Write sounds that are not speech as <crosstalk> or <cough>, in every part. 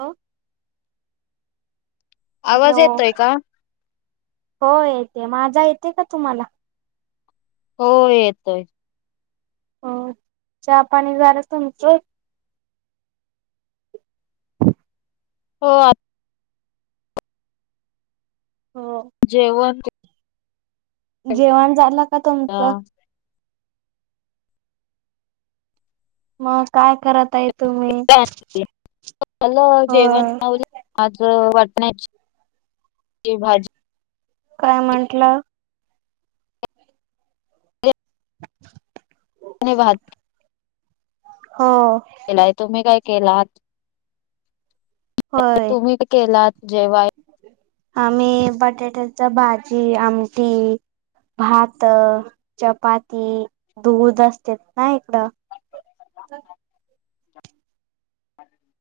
हो. आवाज हॅलो, येतोय का? हो येते माझा येते का तुम्हाला? हो येतोय. हा, चहा पाणी झाल तुमचं. हो. हो. जेवण <unintelligible> केलं. जेवण झालं का तुमचं? मग काय करत आहेत? <unintelligible> झाल जेवण होय <unintelligible> आज वटाण्याची भाजी काय म्हटला? हुं. आणि भात. हो. नाही तुम्ही काय केलात? होय तुम्ही काय केलात जेवाय? आम्ही बटाट्याच भाजी, आमटी भात, चपाती, दूध असतेत ना इकडं.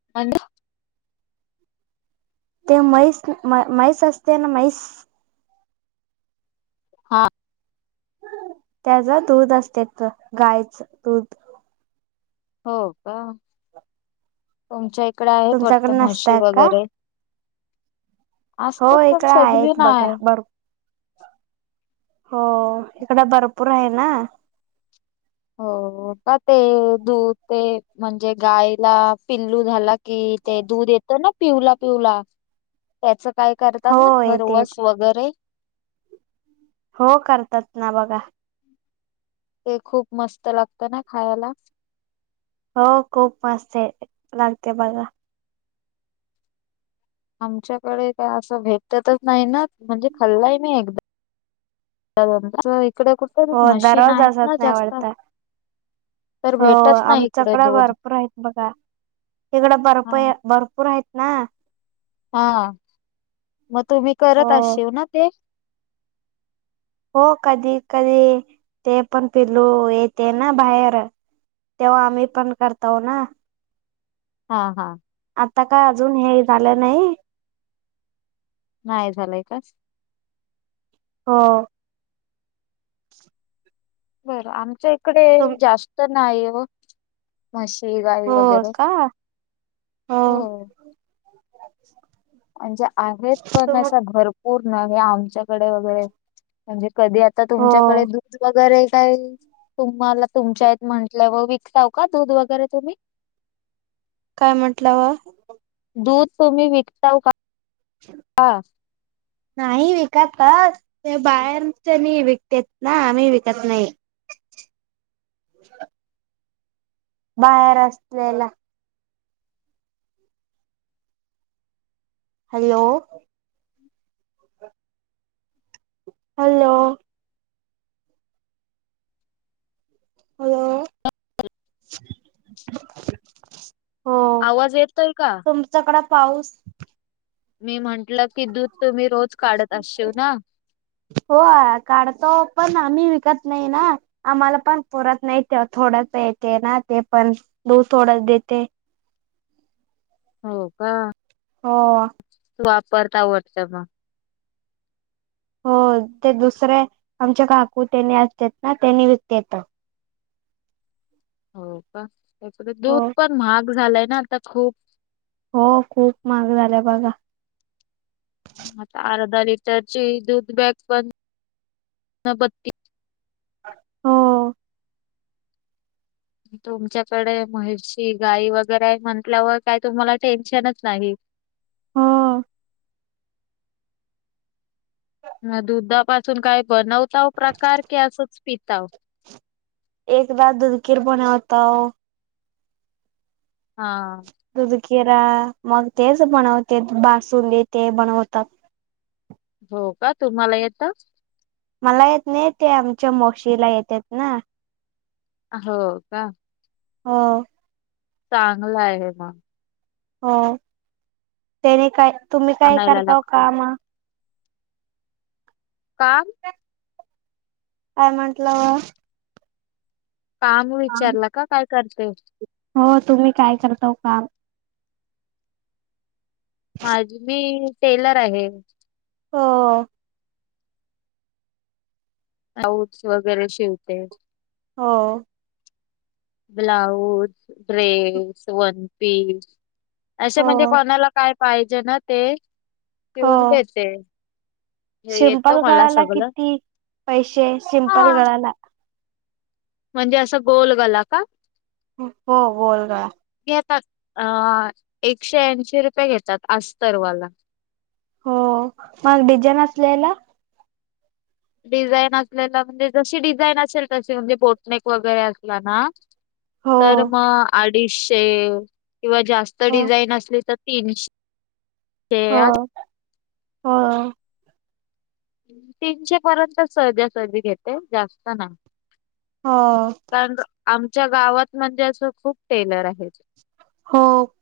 <unintelligible> ते मैस मैस असते ना मैस हा. त्याच दूध असत, गायच दूध. हो का? तुमच्या इकडे आहेत तुमच्याकडे वाटतं म्हशी नसतय का वगैरे. हो, असतात पण इकडे सगळी आहेत बघा, नाही. बर हो, इकड भरपूर आहे ना. हो हो का? ते दूध ते म्हणजे गायला पिल्लू झाला कि ते दूध येतं ना, पिवला पिवला त्याचं काय करतात हो ना, येते खरवस येते वगरे हो करतात ना बघा. ते खूप मस्त लागतं ना खायाला. हो खूप मस्त हाय ते, लागते बघा. आमच्याकडे काय असं भेटतच नाही ना म्हणजे खल्ला ही नाही एकदा. ते ह्याचं इकड कुठ हो दरोज असत नाही वाटतं. तर हो भेटत नाही इकडे आमच्याकडे दूध भरपूर आहेत बघा. तिकडं हा बरप भरपूर आहेत ना. हा, म तुम्ही हो करत असशीव ना ते? हो, कधी कधी ते पण पिलू येते ना, बाहेर तेव्हा आम्ही पण करताव ना? हा हा. आता काय अजून हे झालं नाही नाही झालंय का? हो. <inaudible> बरं, आमच्या इकडे तुम जास्त नाही ओ. म्हशी गाई हो वगैरे, का हो. <inaudible> म्हणजे आहेत पण, तुम अशा भरपूर नाही हे आमच्याकडे वगैरे म्हणजे कधी आता हो तुमच्याकडे दूध वगैरे काय तुम्हाला तुमच्यात आहेत म्हटल्याव विकताव का दूध वगैरे तुम्ही. काय म्हटल्याव दूध तुम्ही विकताव का? च <unintelligible> हा नाही विकत तर, ते बाहेरचणी विकतेत ना आम्ही विकत नाही. बाहेर असतेत. हॅलो! हॅलो! हॅलो आवाज येत नाही का. तुम्हच्याकड पाऊस मी म्हंटलं की दूध तुम्ही रोज काढत असशील ना. हो काढतो पण आम्ही विकत नाही ना. आम्हाला पण पुरत नाही थोडच येते ना ते पण दुध थोडंच देते. हो का हो हो वापरता वाटत हो ते दुसरे आमचे काकू त्यानी असत ना त्यांनी विकतेत. हो का, त्याक दूध हो पण महाग झालंय ना आता खूप. हो खूप महाग झाला बघा. आता अर्धा लिटरची दूध बॅग पण बत्तीस हो तुमच्याकडे म्हशी गाई वगैरे आहे म्हंटल्यावर काय तुम्हाला टेन्शनच नाही. हो म दुधापासून काय बनवताव प्रकार की असंच पीताव. एकदा दुध खीर बनवतो. हा हा दुधखीरा मग तेच बनवतेत बासुंदी ते बनवतात. हो का तुम्हाला येत? मला येत नाही ते आमच्या माउशीला येतत ना. हो का हो चांगलय आहेग मग. हो. त्याने काय तुम्ही काय आणायला करता लागतं. काम? काम. काय म्हंटलं. काम विचारलं का काय करते. हो तुम्ही काय करताव काम माझी मी टेलर आहे. हो ब्लाउज वगैरे शिवते. हो ब्लाऊज ड्रेस वन पीस असं हो म्हणजे कोणाला काय पाहिजे ना ते शिवून देते. हे येतं सिंपल मला गळाला सगळं. किती पैसे? सिंपल हा. गळाला. म्हणजे असं गोल गला का? हो गोल गला. घेतात अ एकशे ऐंशी रुपये घेतात अस्तरवाला. हो, मग डिझान असल्याला? डिझाईन असलेला म्हणजे जशी डिझाईन असेल तशी म्हणजे बोटनेक वगैरे असला ना हो तर मग अडीचशे किंवा जास्त हो डिझाईन असली तर तीनशे. <unintelligible> <inaudible> हा. तीनशे पर्यंत सहज्या-सहजी घेते जास्त ना. हा. कारण आमच्या गावात म्हणजे असं खूप टेलर आहे. हो.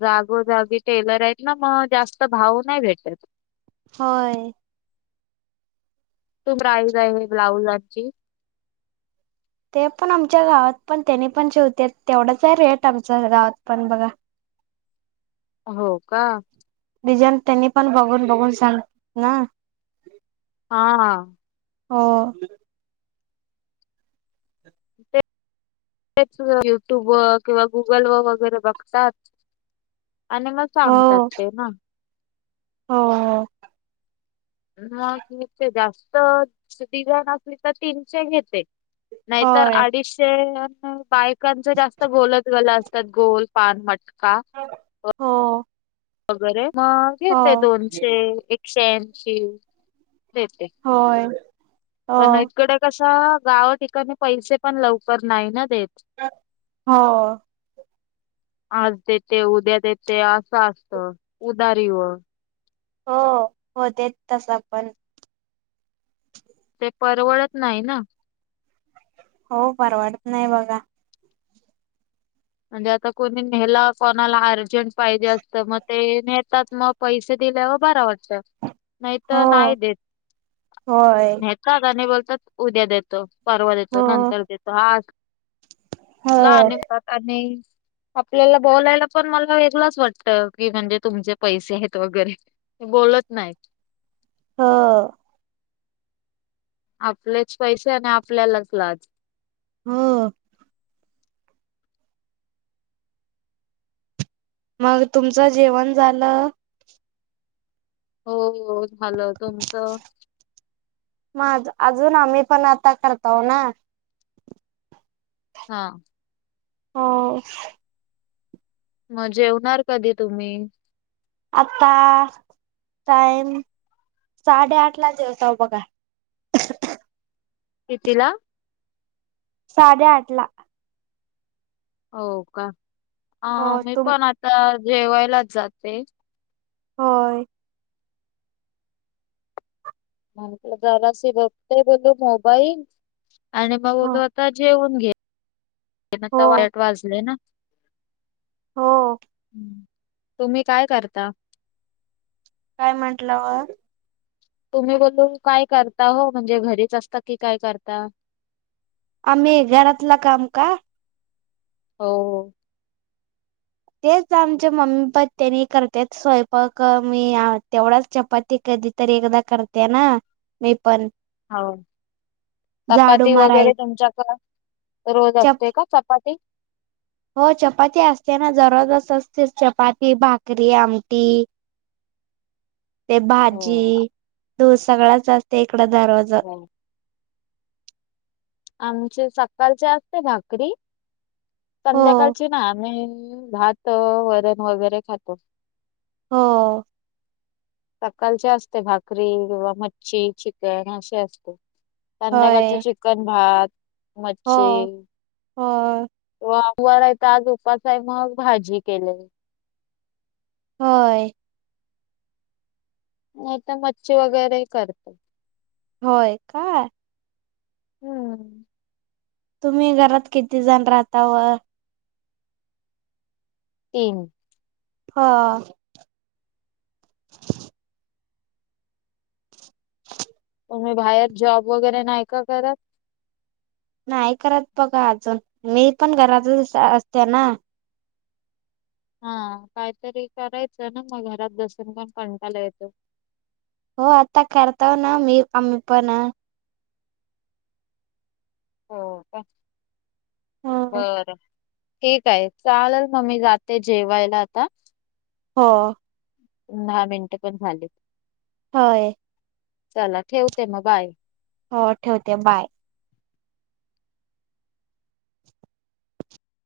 जागोजागी टेलर आहेत ना मग जास्त भाव नाही भेटत. होय. तू प्राईज आहे ब्लाउजाची? ते पण आमच्या गावात पण त्यांनी पण शेवते तेवढाच आहे रेट आमच्या गावात पण बघा. हो का. डिजाईन त्यांनी पण बघून-बघून सांगत ना. हा हा. हो. <unintelligible> ते युट्यूब व किंवा गुगल व वगैरे बघतात. आणि मग हो सांगतात ते ना. हो हो. हा म ते जास्त डिझान असली तर तीनशे घेते. नाहीतर होय अडीशे बायकांच जास्त गोलत गलाच त्यात गोल पान मटका. <inaudible> हो‌. वगैरे मग येते दोनशे एकशेऐंशी देते. होय. हो पण इकडे कसं गाव ठिकाणी पैसे पण लवकर नाही ना देत. हो. आज देते, उद्या देते असं असत उदारी वर. हो हो देत तसं पण. ते परवडत नाही ना. हो परवडत नाही बघा. म्हणजे आता कोणी नेला कोणाला अर्जंट पाहिजे असतं ते नेतात मग पैसे दिलेवर बरा <unintelligible> नाही तर हो नाही देत. होय नेतात आणि बोलतात उद्या देतो, - परवा देतो, हो नंतर देतो आज हो <inaudible> लानात आणि आपल्याला बोलायला पण मला वेगळाच वाटत की म्हणजे तुमचे पैसे आहेत वगैरे. बोलत नाहीत. हो. आपलेच पैसे आणि आपल्यालाच लाज. हो, मग तुमचं जेवण झालं? हो-हो झालं, तुमचं? माझं अजून आहे, पण आता करता ओ ना. हा, हो, म जेवणार कधी तुम्ही? आता टाइम साडेआठ ला जेवताव बघा. कितीला? साडेआठ ला. हो का? हो अं मी तुम पण आता जेवायलाच जाते. होय. म्हटलं जरासे बघतो बघू मोबाईल आणि मग हो म्हटलं आता जेवून घे आता हो साडेआठ वाजले ना, हो हम्म. तुम्ही काय करता? काय म्हटलं? तुम्ही बोलू काय करता हो म्हणजे, घरीच असता की काय करता? आम्ही घरातलं काम का? हो -हो. तेच आमच्या मम्मी पण त्यांनी करत्यात स्वयंपाक, मी तेवढाचं चपाती कधी तरी एकदा करते ना, मी पण हाव, झाडू चपाती माराय वगैरे तुमच्या कडं रोज चप असते का चपा पाती, हो चपाती असते ना जरा जसं असतेस चपाती, भाकरी, आमटी, <inaudible> ते हो भाजी दूध सगळच असते इकड दररोज. हो आमचे सकाळचे असते भाकरी. हो संध्याकाळची ना आम्ही भात, वरण, वगैरे खातो. हो. सकाळचे असते भाकरी किंवा मच्छी, चिकन, अशे असते. संध्याकाळच होय चिकन, भात, हो मच्छी हो. <unintelligible> आहे ना, आज उपास आहे ना मग भाजी केले. होय. नाहीतर मच्छी वगैरे करतो. होय, का? हम्म तुम्ही घरात किती जण राहता व? तीन. हा. तुम्ही बाहेर जॉब वगैरे नाही का करत? नाही करत बघा अजून, मी पण घरातच अस- असते ना, हा काहीतरी करायचं ना, मग घरात बसून पण कंटाला येतो. हो आता करताव ना मी आम्ही पण अं. हो का? हो बरं. ठीक आहे, चालंल मं मी जाते जेवायला आता. हो, दहा मिनटं पण झालीत.? होय,? चला ठेवते मग बाय, हो ठेवते बाय,